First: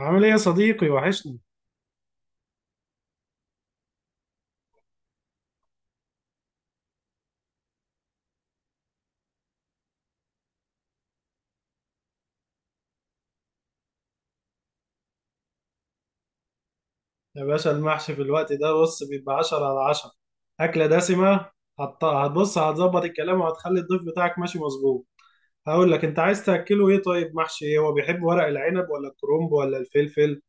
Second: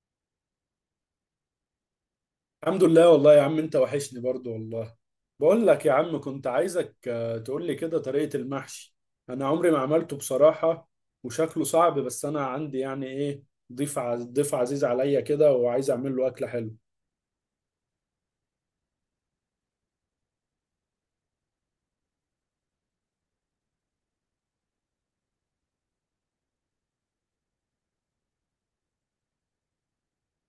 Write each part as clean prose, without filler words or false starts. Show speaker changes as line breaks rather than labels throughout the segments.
عامل ايه يا صديقي؟ وحشني.
الحمد لله والله يا عم انت وحشني برضو والله. بقول لك يا عم كنت عايزك، تقول لي كده طريقة المحشي. انا عمري ما عملته بصراحة. وشكله صعب، بس انا عندي يعني ايه، ضيف عزيز عليا كده وعايز اعمل له اكلة حلوه.
يا باشا المحشي في الوقت ده بص بيبقى 10 على 10. أكلة دسمة. هتبص، هتظبط الكلام وهتخلي الضيف بتاعك ماشي مظبوط. هقول لك انت عايز تأكله ايه. طيب محشي ايه؟ هو بيحب ورق العنب ولا الكرنب ولا الفلفل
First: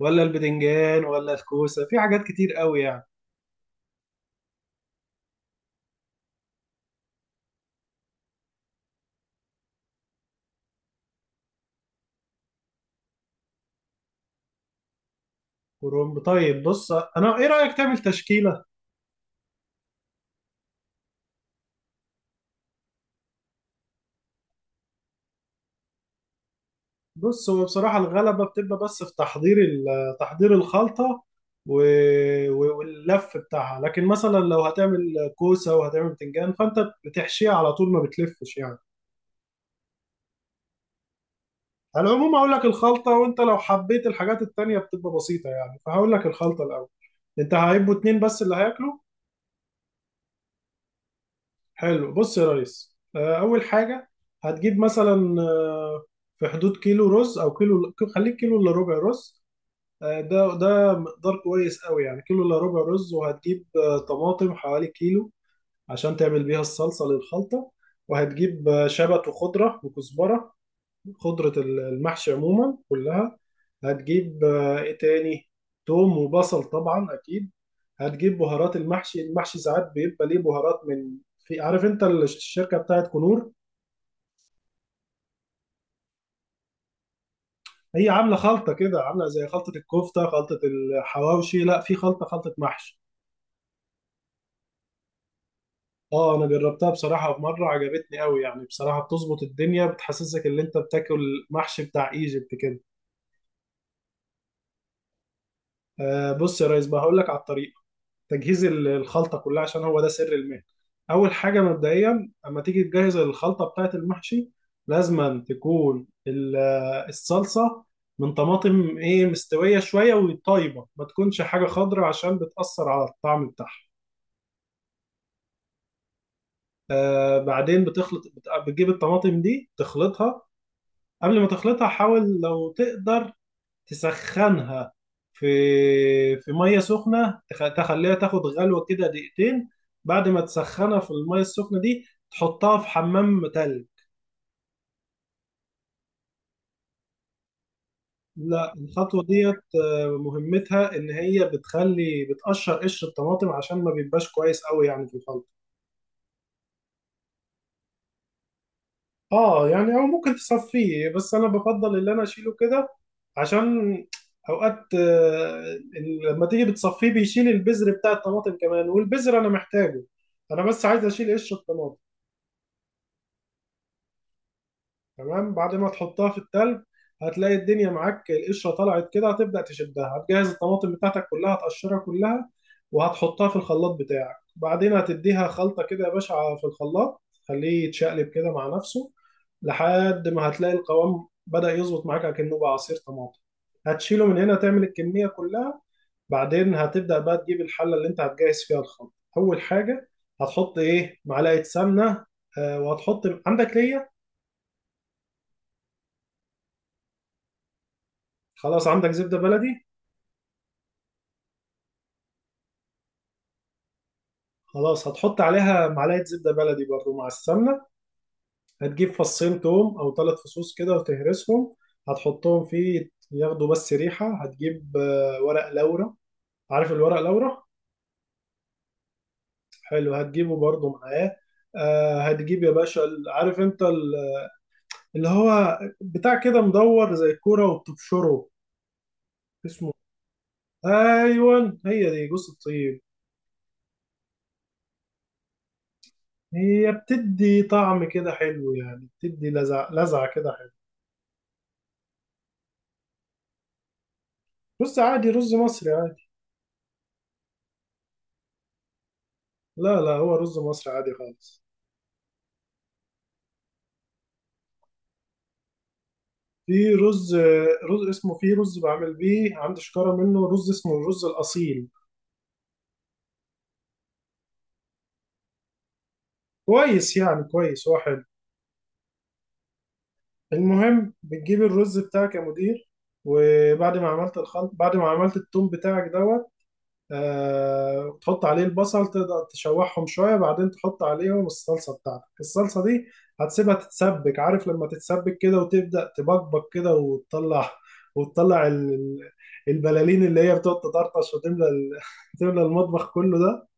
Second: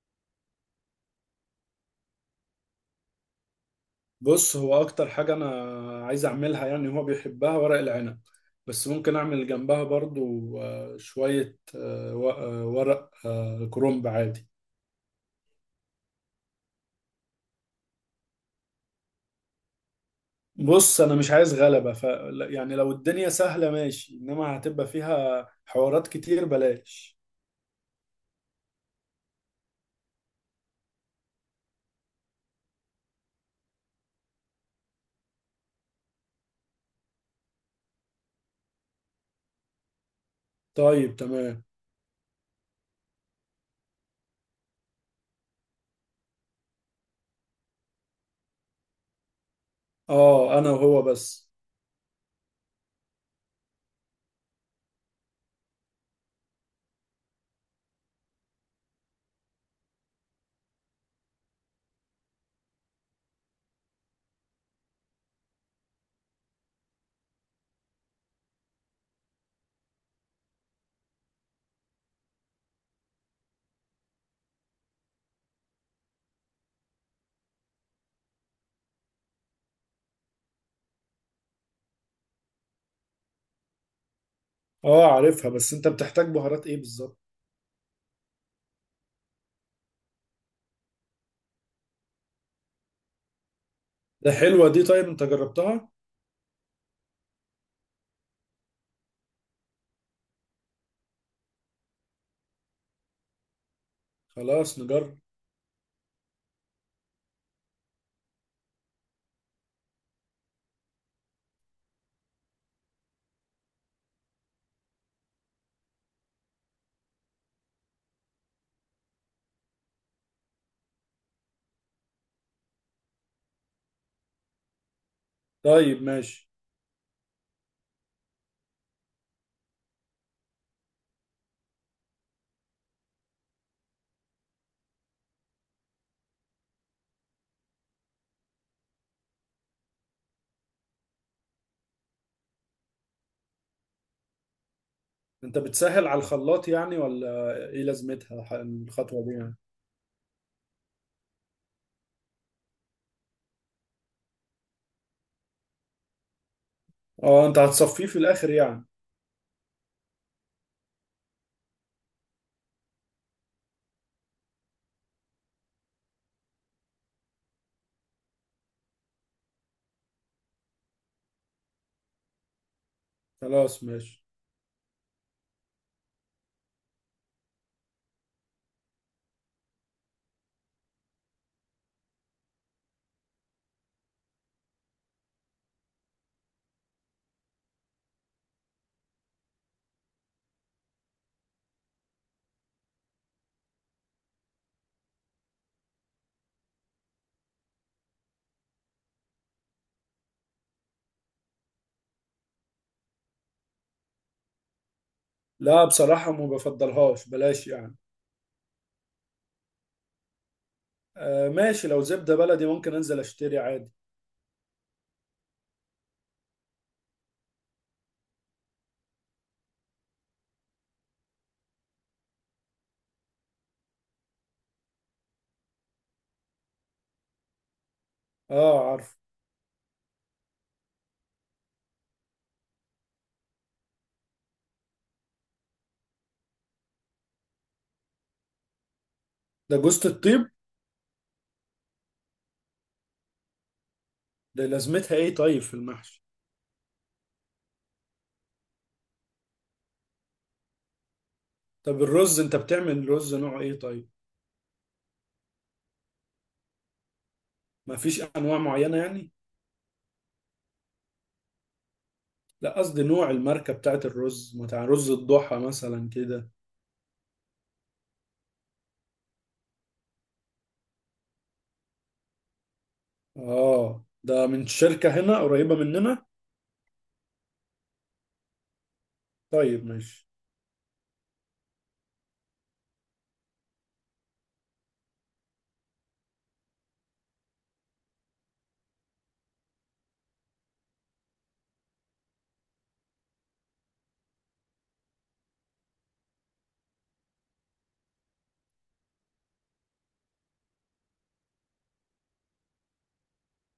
ولا البدنجان ولا الكوسة؟ في حاجات كتير قوي يعني.
بص، هو اكتر حاجة انا عايز اعملها يعني هو بيحبها ورق العنب، بس ممكن اعمل جنبها برضو، شوية، ورق كرنب عادي.
كرنب، طيب. بص انا ايه رأيك تعمل تشكيلة.
بص انا مش عايز غلبة يعني لو الدنيا سهلة ماشي، انما هتبقى فيها حوارات كتير بلاش.
بص هو بصراحة الغلبة بتبقى بس في تحضير تحضير الخلطة واللف بتاعها، لكن مثلا لو هتعمل كوسة وهتعمل بتنجان فأنت بتحشيها على طول ما بتلفش يعني.
طيب تمام.
على العموم هقول لك الخلطة، وأنت لو حبيت الحاجات التانية بتبقى بسيطة يعني، فهقول لك الخلطة الأول. أنت هيبقوا اتنين بس اللي هياكلوا.
اه انا وهو بس.
حلو. بص يا ريس، أول حاجة هتجيب مثلا، في حدود كيلو رز، أو كيلو، خليك كيلو إلا ربع رز. ده مقدار كويس قوي يعني، كيلو الا ربع رز. وهتجيب طماطم حوالي كيلو عشان تعمل بيها الصلصة للخلطة. وهتجيب شبت وخضرة وكزبرة، خضرة المحشي عموما كلها. هتجيب ايه تاني؟ توم وبصل طبعا اكيد. هتجيب بهارات المحشي. المحشي ساعات بيبقى ليه بهارات من، في، عارف انت الشركة بتاعت كنور.
اه عارفها، بس انت بتحتاج بهارات ايه بالظبط؟
هي عاملة خلطة كده، عاملة زي خلطة الكفتة، خلطة الحواوشي، لا في خلطة، خلطة محشي.
ده حلوة دي، طيب انت جربتها؟
اه انا جربتها بصراحه، في مره عجبتني قوي يعني بصراحه، بتظبط الدنيا، بتحسسك ان انت بتاكل محشي بتاع ايجيبت كده.
خلاص نجرب.
آه بص يا ريس بقى، هقول لك على الطريقه. تجهيز الخلطه كلها عشان هو ده سر المهنه. اول حاجه مبدئيا اما تيجي تجهز الخلطه بتاعه المحشي، لازم تكون الصلصه من طماطم ايه، مستويه شويه وطيبه، ما تكونش حاجه خضراء عشان بتاثر على الطعم بتاعها.
طيب ماشي.
آه بعدين بتخلط، بتجيب الطماطم دي تخلطها. قبل ما تخلطها حاول لو تقدر تسخنها في في ميه سخنه، تخليها تاخد غلوه كده دقيقتين. بعد ما تسخنها في الميه السخنه دي، تحطها في حمام تلج.
انت بتسهل على الخلاط يعني ولا ايه لازمتها
لا الخطوه
الخطوة دي يعني؟
ديت مهمتها ان هي بتخلي، بتقشر قشر الطماطم عشان ما بيبقاش كويس قوي يعني في الخلط.
اه انت هتصفيه في الاخر يعني.
اه يعني، او ممكن تصفيه، بس انا بفضل اللي انا اشيله كده عشان اوقات لما تيجي بتصفيه بيشيل البذر بتاع الطماطم كمان، والبذر انا محتاجه، انا بس عايز اشيل قشر الطماطم.
خلاص ماشي.
تمام، بعد ما تحطها في التلج، هتلاقي الدنيا معاك، القشرة طلعت كده، هتبدأ تشدها، هتجهز الطماطم بتاعتك كلها هتقشرها كلها وهتحطها في الخلاط بتاعك. بعدين هتديها خلطة كده يا باشا في الخلاط، خليه يتشقلب كده مع نفسه لحد ما هتلاقي القوام بدأ يظبط معاك كأنه بقى عصير طماطم. هتشيله من هنا، تعمل الكمية كلها. بعدين هتبدأ بقى تجيب الحلة اللي انت هتجهز فيها الخلطة. أول حاجة هتحط ايه، معلقة سمنة، وهتحط، عندك ليا؟
لا بصراحة ما بفضلهاش، بلاش يعني.
خلاص، عندك زبدة بلدي.
آه ماشي، لو زبدة بلدي ممكن انزل اشتري عادي.
خلاص هتحط عليها معلقة زبدة بلدي برضو مع السمنة. هتجيب فصين توم أو ثلاث فصوص كده وتهرسهم، هتحطهم فيه ياخدوا بس ريحة. هتجيب ورق لورا. عارف الورق لورا؟
اه عارف.
حلو، هتجيبه برضو معاه. هتجيب يا باشا عارف انت اللي هو بتاع كده مدور زي الكورة وبتبشره،
ده
اسمه.
جوزة الطيب؟
ايوه هي دي جوز الطيب.
ده لازمتها ايه طيب في المحشي؟
هي بتدي طعم كده حلو يعني، بتدي لذعة كده.
طب الرز انت بتعمل رز نوعه ايه طيب؟
رز عادي، رز مصري عادي.
ما فيش انواع معينة يعني؟
لا هو رز مصري عادي خالص.
لا قصدي نوع الماركة بتاعت الرز، بتاع رز الضحى مثلا كده.
في رز، رز اسمه، في رز بعمل بيه عندي شكارة منه، رز اسمه الرز الأصيل.
اه ده من شركة هنا قريبة مننا.
كويس يعني، كويس هو حلو.
طيب ماشي.
المهم بتجيب الرز بتاعك يا مدير، وبعد ما عملت الخلط، بعد ما عملت التوم بتاعك دوت، تحط عليه البصل، تقدر تشوحهم شوية، بعدين تحط عليهم الصلصة بتاعتك. الصلصة دي هتسيبها تتسبك. عارف لما تتسبك كده وتبدأ تبقبق كده، وتطلع وتطلع البلالين اللي هي بتقعد تطرطش وتملى تملى المطبخ كله ده.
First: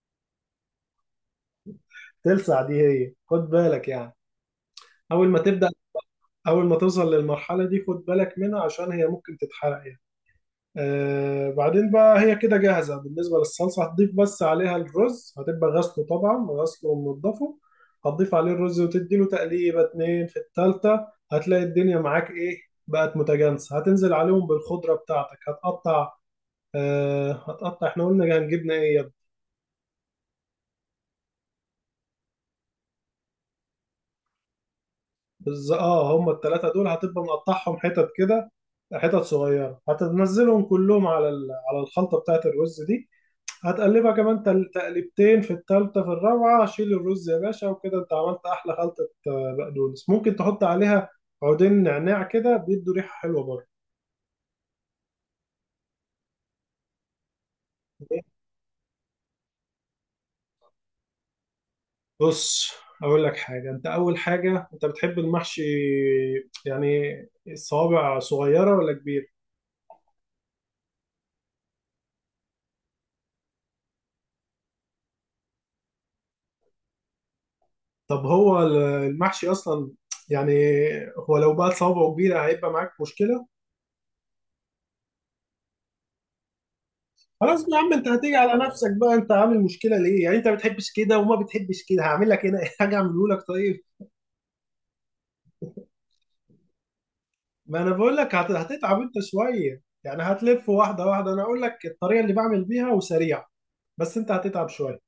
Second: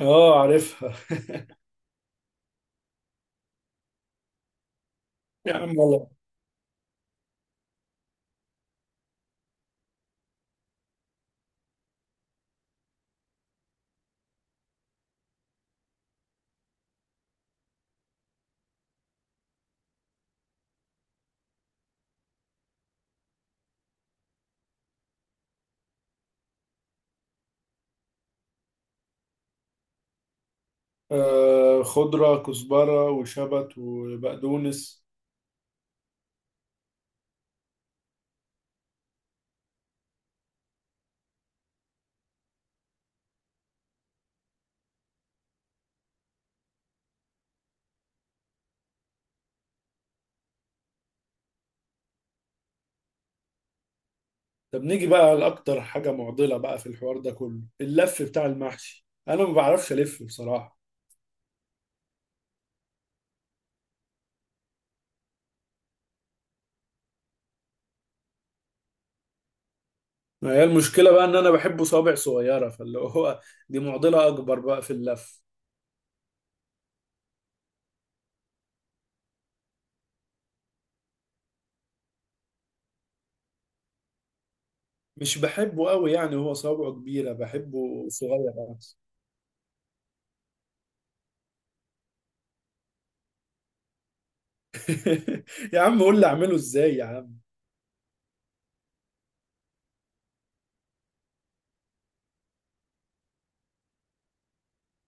اه عارفها.
تلسع دي، هي خد بالك يعني. أول ما
يا
تبدأ،
عم والله.
أول ما توصل للمرحلة دي خد بالك منها عشان هي ممكن تتحرق يعني. آه بعدين بقى هي كده جاهزة بالنسبة للصلصة. هتضيف بس عليها الرز، هتبقى غسله طبعا، غسله ومنضفه، هتضيف عليه الرز وتديله تقليبة اتنين في التالتة. هتلاقي الدنيا معاك ايه، بقت متجانسة. هتنزل عليهم بالخضرة بتاعتك، هتقطع، آه هتقطع، احنا قلنا هنجيبنا ايه يا ابني؟
آه، خضرة كزبرة وشبت وبقدونس.
اه هم التلاتة دول هتبقى مقطعهم حتت كده، حتت صغيرة، هتنزلهم كلهم على على الخلطة بتاعت الرز دي. هتقلبها كمان، تقلبتين في التالتة في الرابعة، شيل الرز يا باشا. وكده انت عملت احلى خلطة. بقدونس ممكن تحط عليها عودين نعناع كده، بيدوا ريحة حلوة برضه.
طب نيجي بقى لأكتر حاجة معضلة بقى في الحوار ده كله، اللف بتاع المحشي. أنا ما بعرفش ألف بصراحة.
بص اقول لك حاجة، انت اول حاجة، انت بتحب المحشي يعني الصوابع صغيرة ولا كبير؟
ما هي المشكلة بقى إن أنا بحبه صوابع صغيرة، فاللي هو دي معضلة أكبر بقى في اللف.
طب هو المحشي اصلا يعني، هو لو بقى صوابعه كبيرة هيبقى معاك مشكلة.
مش بحبه قوي يعني هو صوابعه كبيرة،
خلاص يا عم انت
بحبه
هتيجي
صغير
على نفسك
أكتر.
بقى، انت عامل مشكلة ليه يعني؟ انت بتحبش كده وما بتحبش كده. هعمل لك هنا حاجة، اعمله لك طيب.
يا عم قول لي أعمله إزاي يا عم.
ما انا بقول لك هتتعب انت شويه يعني، هتلف واحده واحده. انا اقول لك الطريقه اللي بعمل بيها وسريعه، بس انت هتتعب شويه.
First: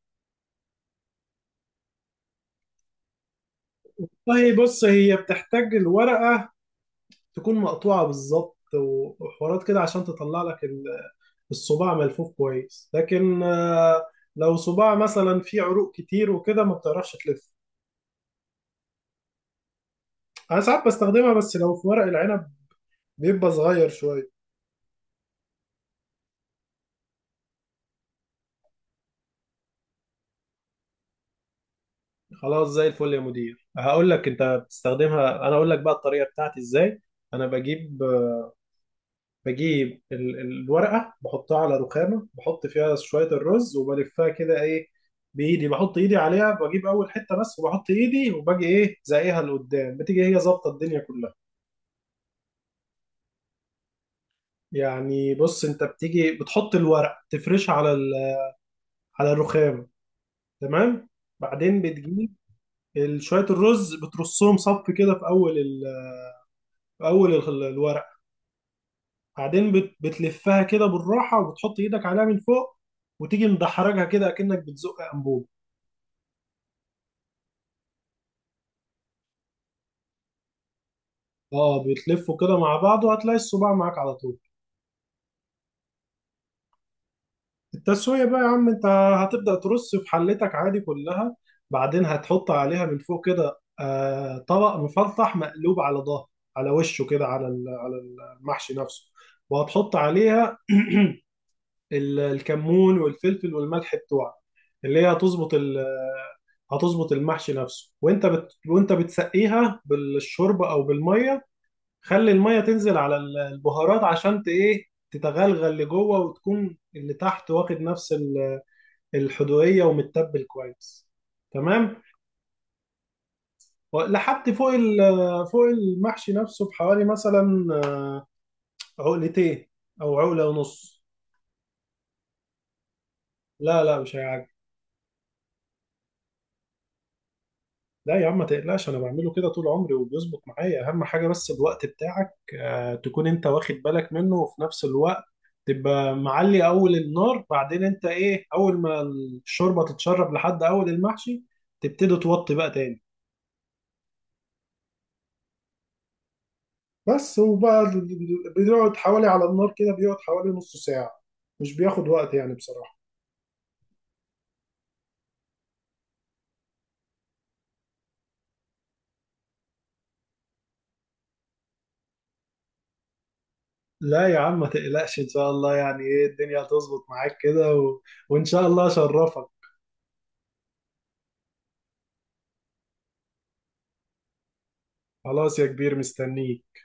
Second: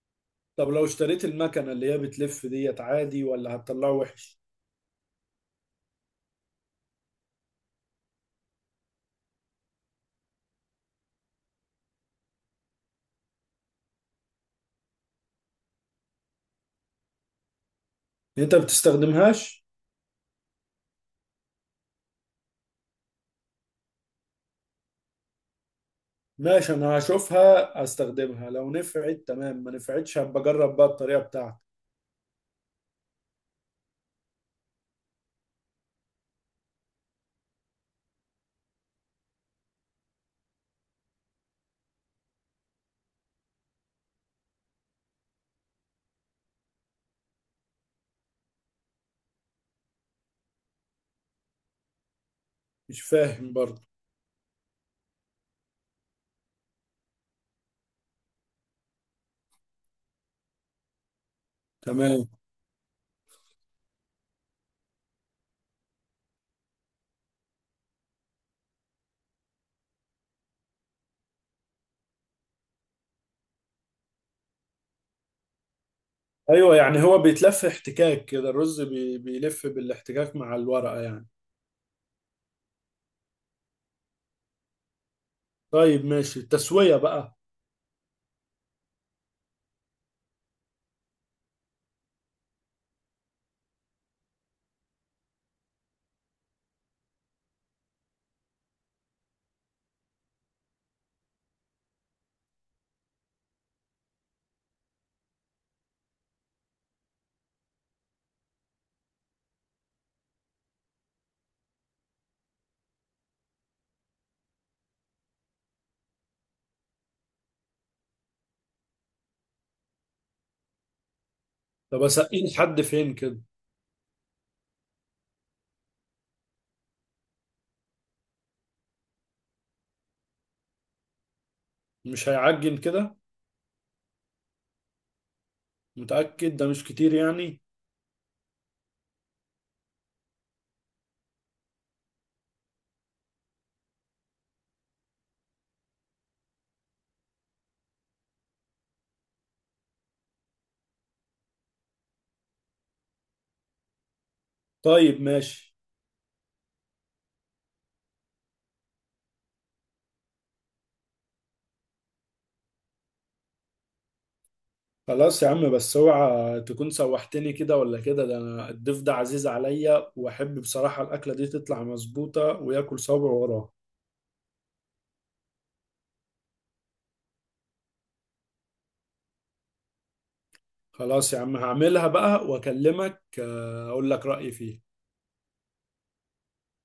طب لو اشتريت المكنة اللي هي بتلف ديت عادي، ولا هتطلعه وحش؟
طيب بص هي بتحتاج الورقه تكون مقطوعه بالظبط وحوارات كده عشان تطلع لك الصباع ملفوف كويس، لكن لو صباع مثلا فيه عروق كتير وكده ما بتعرفش تلف.
أنت ما بتستخدمهاش؟
انا ساعات بستخدمها بس لو في ورق العنب بيبقى صغير شويه.
ماشي، أنا هشوفها هستخدمها، لو نفعت تمام، ما نفعتش هبقى أجرب بقى الطريقة بتاعتك.
خلاص زي الفل يا مدير، هقول لك، انت بتستخدمها، انا اقول لك بقى الطريقه بتاعتي ازاي. انا بجيب، بجيب الورقة، بحطها على رخامة، بحط فيها شوية الرز وبلفها كده ايه، بإيدي، بحط إيدي عليها، بجيب أول حتة بس وبحط إيدي، وباجي إيه، زقيها لقدام، بتيجي هي ظابطة الدنيا كلها.
مش فاهم برضه.
يعني بص، أنت بتيجي بتحط الورق تفرش على على الرخام، تمام، بعدين
تمام.
بتجيب شوية الرز، بترصهم صف كده في أول في أول الورق، بعدين بتلفها كده بالراحة وبتحط إيدك عليها من فوق وتيجي مدحرجها كده أكنك بتزق أنبوب.
أيوه يعني هو بيتلف احتكاك كده، الرز بيلف بالاحتكاك مع الورقة يعني؟
اه بيتلفوا كده مع بعض، وهتلاقي الصباع معاك على طول.
طيب ماشي، التسوية بقى؟
التسوية بقى يا عم، انت هتبدأ ترص في حلتك عادي كلها، بعدين هتحط عليها من فوق كده آه طبق مفلطح مقلوب على ظهر، على وشه كده، على على المحشي نفسه، وهتحط عليها الكمون والفلفل والملح بتوعك، اللي هي هتظبط هتظبط المحشي نفسه. وانت وانت بتسقيها بالشوربة او بالمية، خلي المية تنزل على البهارات عشان ايه تتغلغل لجوه وتكون اللي تحت واخد نفس الحدوقية ومتبل كويس. تمام،
طب اسقيه لحد فين كده؟
لحد فوق فوق المحشي نفسه بحوالي مثلا عقلتين او عقلة ونص.
مش هيعجن كده؟
لا مش هيعجبك.
متأكد ده مش كتير يعني؟
لا يا عم ما تقلقش انا بعمله كده طول عمري وبيظبط معايا. اهم حاجه بس الوقت بتاعك، تكون انت واخد بالك منه. وفي نفس الوقت تبقى معلي اول النار، بعدين انت ايه، اول ما الشوربه تتشرب لحد اول المحشي، تبتدي توطي بقى تاني.
طيب ماشي.
بس، وبقى بيقعد حوالي على النار كده، بيقعد حوالي نص ساعه، مش بياخد وقت يعني بصراحه.
خلاص يا عم، بس اوعى تكون سوحتني كده ولا كده، ده انا الضيف ده عزيز عليا، واحب بصراحة الاكلة دي تطلع مظبوطة وياكل صابع وراه.
لا يا عم ما تقلقش ان شاء الله يعني ايه، الدنيا هتظبط معاك كده و... وان شاء الله اشرفك.
خلاص يا عم هعملها بقى واكلمك، اقول لك رأيي فيها.
خلاص يا كبير مستنيك.